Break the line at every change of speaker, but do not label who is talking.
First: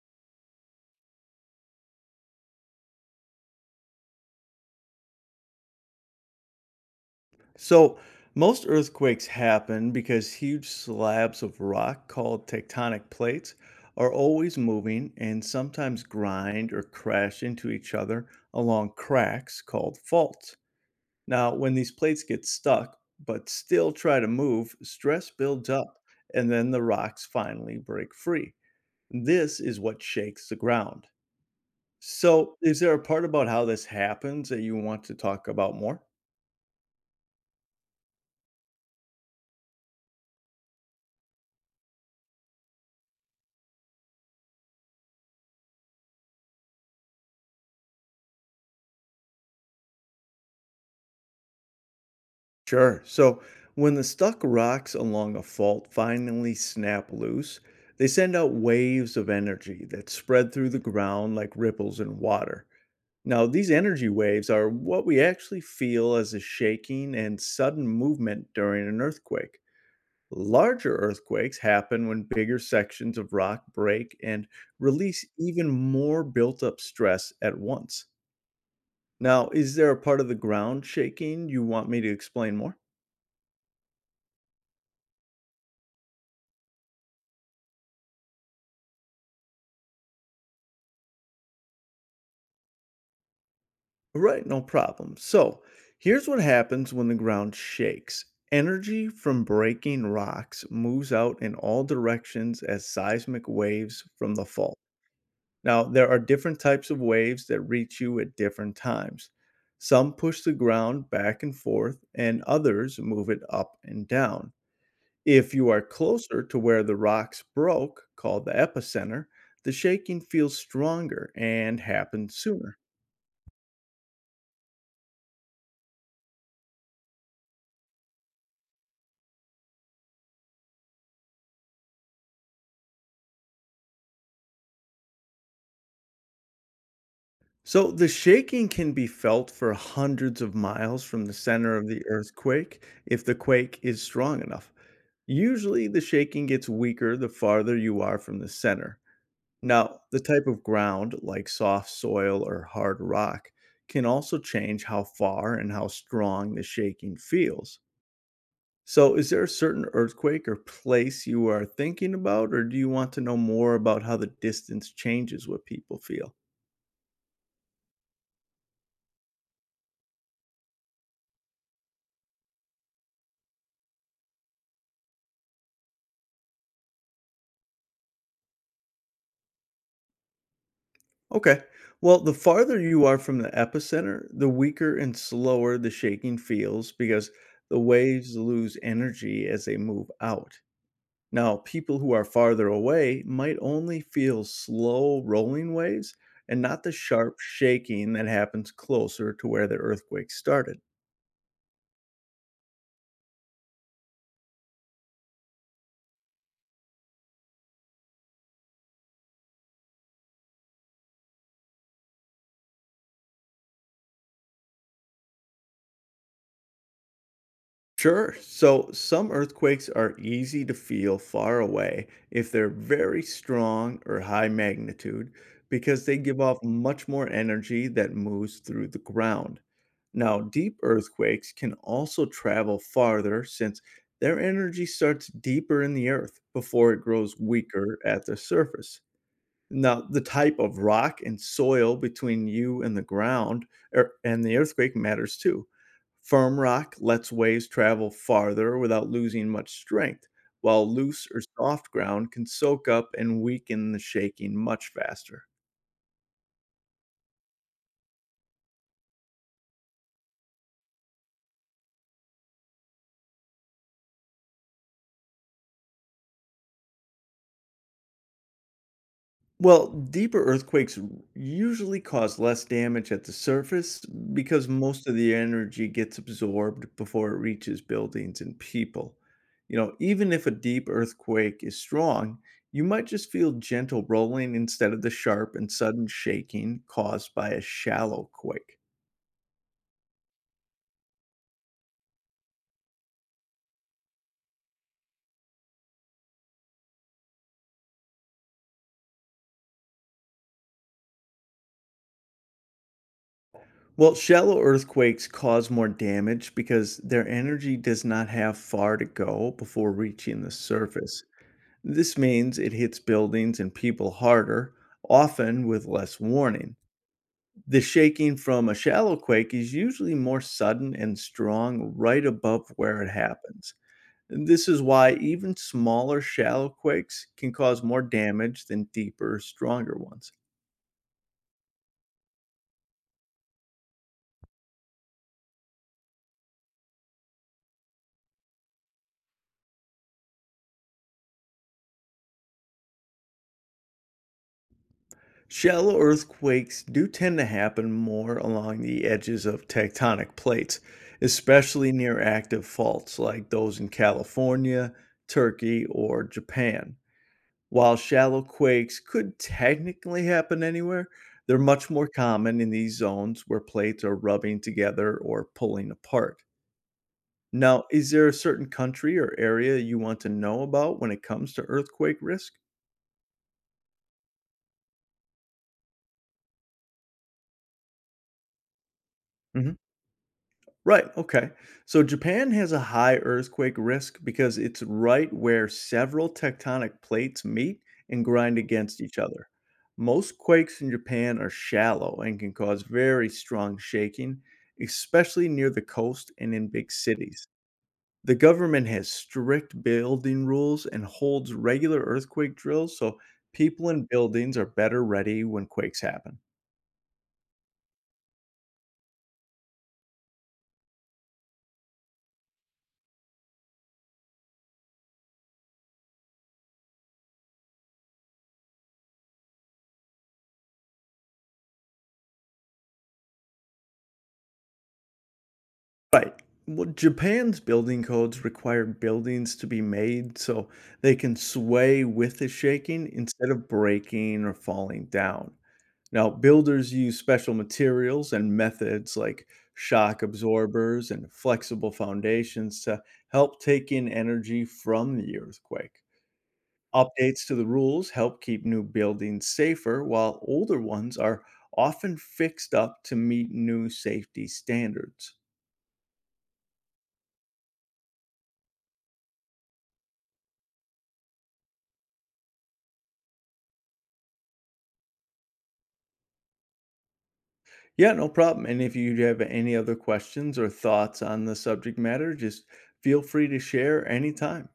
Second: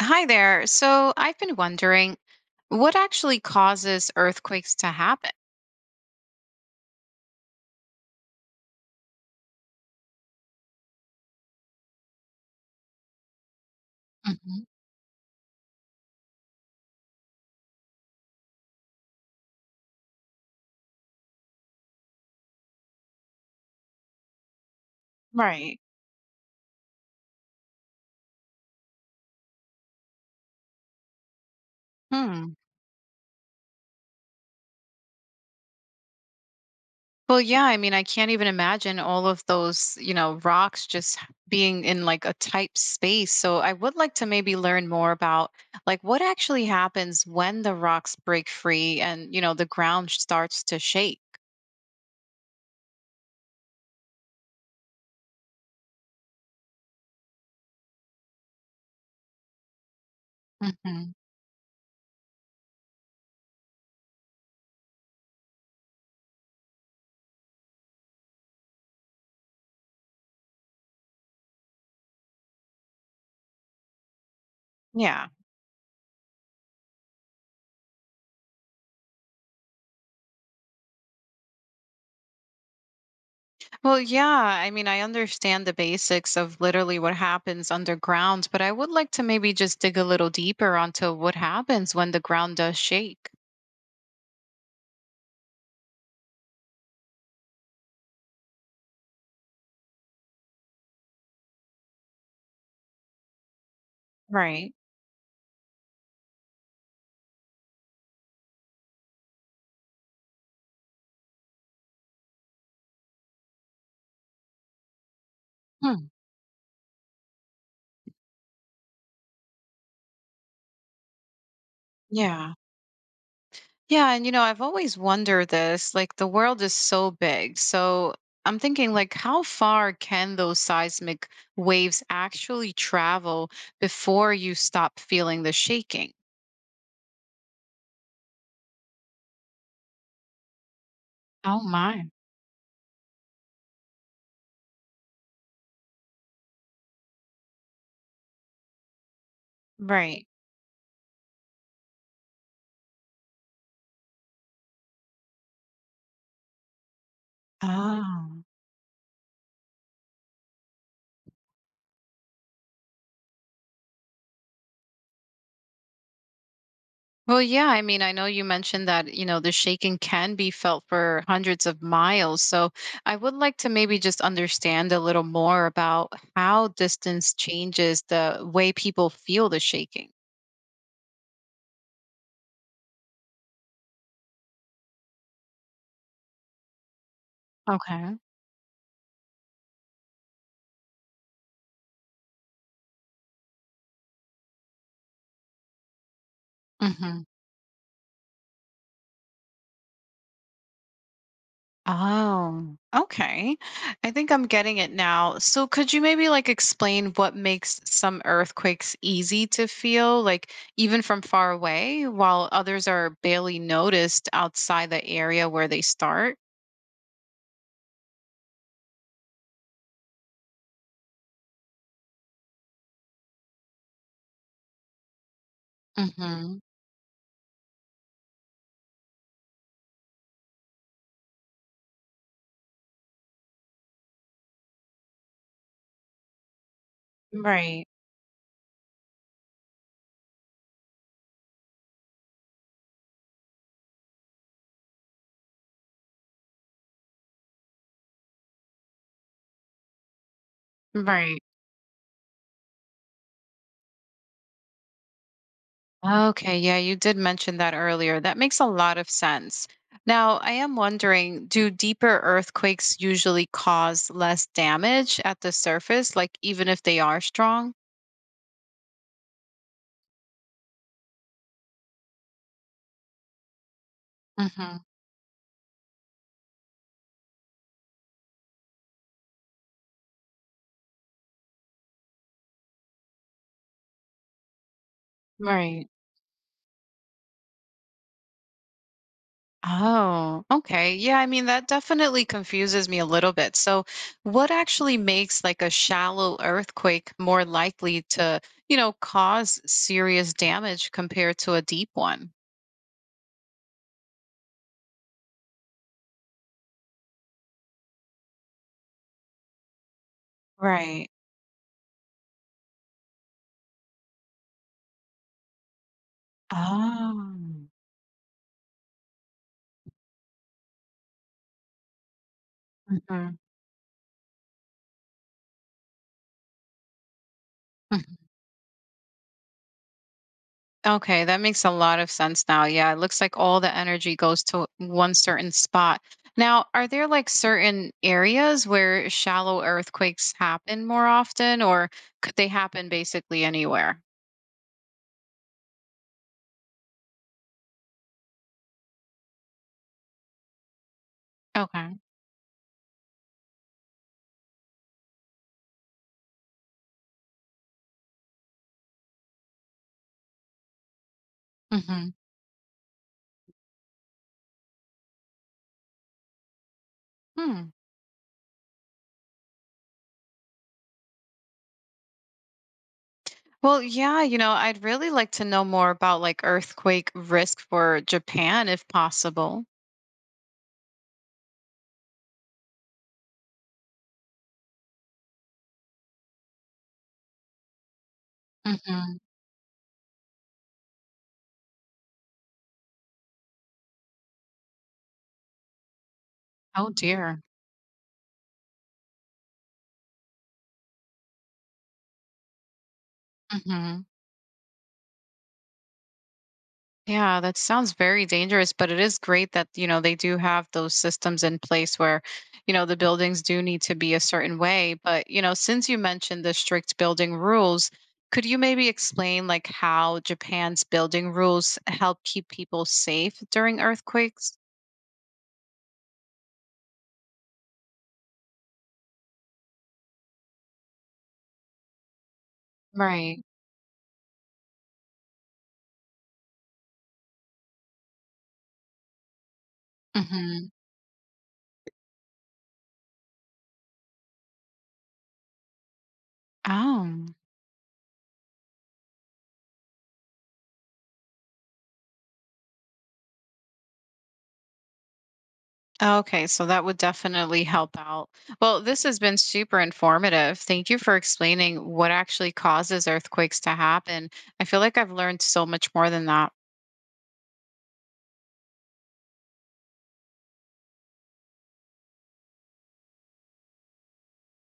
Hi there. So I've been wondering what actually causes earthquakes to happen?
So, most earthquakes happen because huge slabs of rock called tectonic plates are always
Hmm.
moving and sometimes grind or crash into each other along cracks called faults. Now, when these plates get stuck but still try to move, stress builds
Right.
up and then the rocks finally break free. This is what shakes the ground.
Hmm.
So, is there a part about how this happens that you want to talk about more?
Well, yeah, I mean, I can't even imagine all of those, rocks just being in like a tight space. So I would like to maybe learn more about like what actually happens when the rocks break free and the ground starts to shake.
Sure. So when the stuck rocks along a fault finally snap loose, they send out waves of energy that spread through the
Hmm.
ground like ripples in water. Now, these energy waves are what we actually feel as a shaking and sudden movement during an earthquake. Larger earthquakes happen when bigger sections of rock break and release
Yeah.
even more built up stress at once. Now, is there a part of the ground shaking you want me to explain more?
Well, yeah. I mean, I understand the basics of literally what happens underground, but I would like to maybe just dig a little deeper onto what happens when the ground does shake.
Right, no problem. So, here's what happens when the ground shakes. Energy from breaking rocks moves out in all directions as seismic waves from the
Right.
fault. Now, there are different types of waves that reach you at different times. Some push the ground back and forth, and others move it up and down. If you are
Hmm.
closer to where the rocks broke, called the epicenter, the shaking feels stronger and happens
Yeah.
sooner.
Yeah. And I've always wondered this like, the world is so big. So I'm thinking, like, how far can those seismic waves actually travel before you stop feeling the shaking?
So the shaking can be felt for hundreds of miles from the
Oh,
center of the
my.
earthquake if the quake is strong enough. Usually, the shaking gets weaker the farther you are from the center. Now, the
Right.
type of ground, like soft soil or hard rock, can also change how far and how strong the shaking feels.
Oh.
So, is there a certain earthquake or place you are thinking about, or do you want to know more about how the distance changes what people feel?
Well, yeah, I mean, I know you mentioned that the shaking can be felt for hundreds of miles. So I would like to maybe just understand a little more about how distance changes the way people feel the shaking.
Okay. Well, the farther you are from the epicenter, the weaker and slower the shaking feels because the
Okay.
waves lose energy as they move out. Now, people who are farther away might only feel slow rolling waves and not the
Hmm.
sharp shaking that happens closer to where the earthquake started.
Oh, okay. I think I'm getting it now. So could you maybe like explain what makes some earthquakes easy to feel, like even from far away, while others are barely noticed outside the area where they start?
Sure. So some earthquakes are easy to feel far away if they're very strong or high magnitude because they give
Mm-hmm.
off much more energy that moves through the ground. Now, deep earthquakes can also travel farther since their energy starts deeper in the earth before it grows
Right,
weaker at the surface. Now, the type of rock and soil between you and the ground and the earthquake matters too. Firm rock lets waves travel farther without losing much strength, while loose
right.
or soft ground can soak up and weaken the shaking much faster.
Okay, yeah, you did mention that earlier. That makes a lot of sense. Now, I am wondering, do deeper earthquakes usually cause less damage at the surface, like even if they are strong?
Well, deeper earthquakes usually cause less damage at the surface because
Hmm.
most of the energy gets absorbed before it reaches buildings and people. You know, even if a deep earthquake is strong, you might just feel gentle rolling instead of the sharp and
Right.
sudden shaking caused by a shallow quake.
Oh, okay. Yeah, I mean, that definitely confuses me a little bit. So, what actually makes like a shallow earthquake more likely to cause serious damage compared to a deep one?
Well, shallow earthquakes cause more damage because their energy does not have far to go before reaching the
Right.
surface. This means it hits buildings and people harder, often with less warning.
Oh.
The shaking from a shallow quake is usually more sudden and strong right above where it
Mhm.
happens. This is why even smaller shallow quakes can cause more
Mhm.
damage than deeper, stronger ones.
Okay, that makes a lot of sense now. Yeah, it looks like all the energy goes to one certain spot. Now, are there like certain areas where shallow earthquakes happen more often, or could they happen basically anywhere?
Shallow earthquakes do tend to happen more along the edges of tectonic plates, especially
Okay.
near active faults like those in California, Turkey, or Japan. While shallow quakes could technically happen anywhere, they're much more
Hmm.
common in these zones where plates are rubbing together or pulling apart.
Hmm.
Now, is there a certain country or area you want to know about when it comes to earthquake risk?
Well, yeah, I'd really like to know more about like earthquake risk for Japan if possible.
Right, okay. So Japan has a high earthquake risk because it's right where several tectonic plates meet and grind against
Hmm.
each other. Most quakes in Japan are shallow and can cause very strong shaking, especially near the coast and in
Oh
big
dear.
cities. The government has strict building rules and holds regular earthquake drills so people
Hmm.
and buildings are better ready when quakes happen.
Yeah, that sounds very dangerous, but it is great that they do have those systems in place where the buildings do need to be a certain way. But since you mentioned the strict building rules, could you maybe explain like how Japan's building rules help keep people safe during earthquakes?
Right. Well, Japan's building codes require buildings to be made so they can sway with the shaking
Right.
instead of breaking or falling down. Now, builders use special materials and methods like shock
Hmm.
absorbers and flexible foundations to help take in energy from the earthquake.
Oh.
Updates to the rules help keep new buildings safer, while older ones are often fixed up to meet new safety standards.
Okay, so that would definitely help out. Well, this has been super informative. Thank you for explaining what actually causes earthquakes to happen. I feel like I've learned so much more than that.
Yeah, no problem. And if you have any other questions or thoughts on the subject matter, just feel free to share anytime.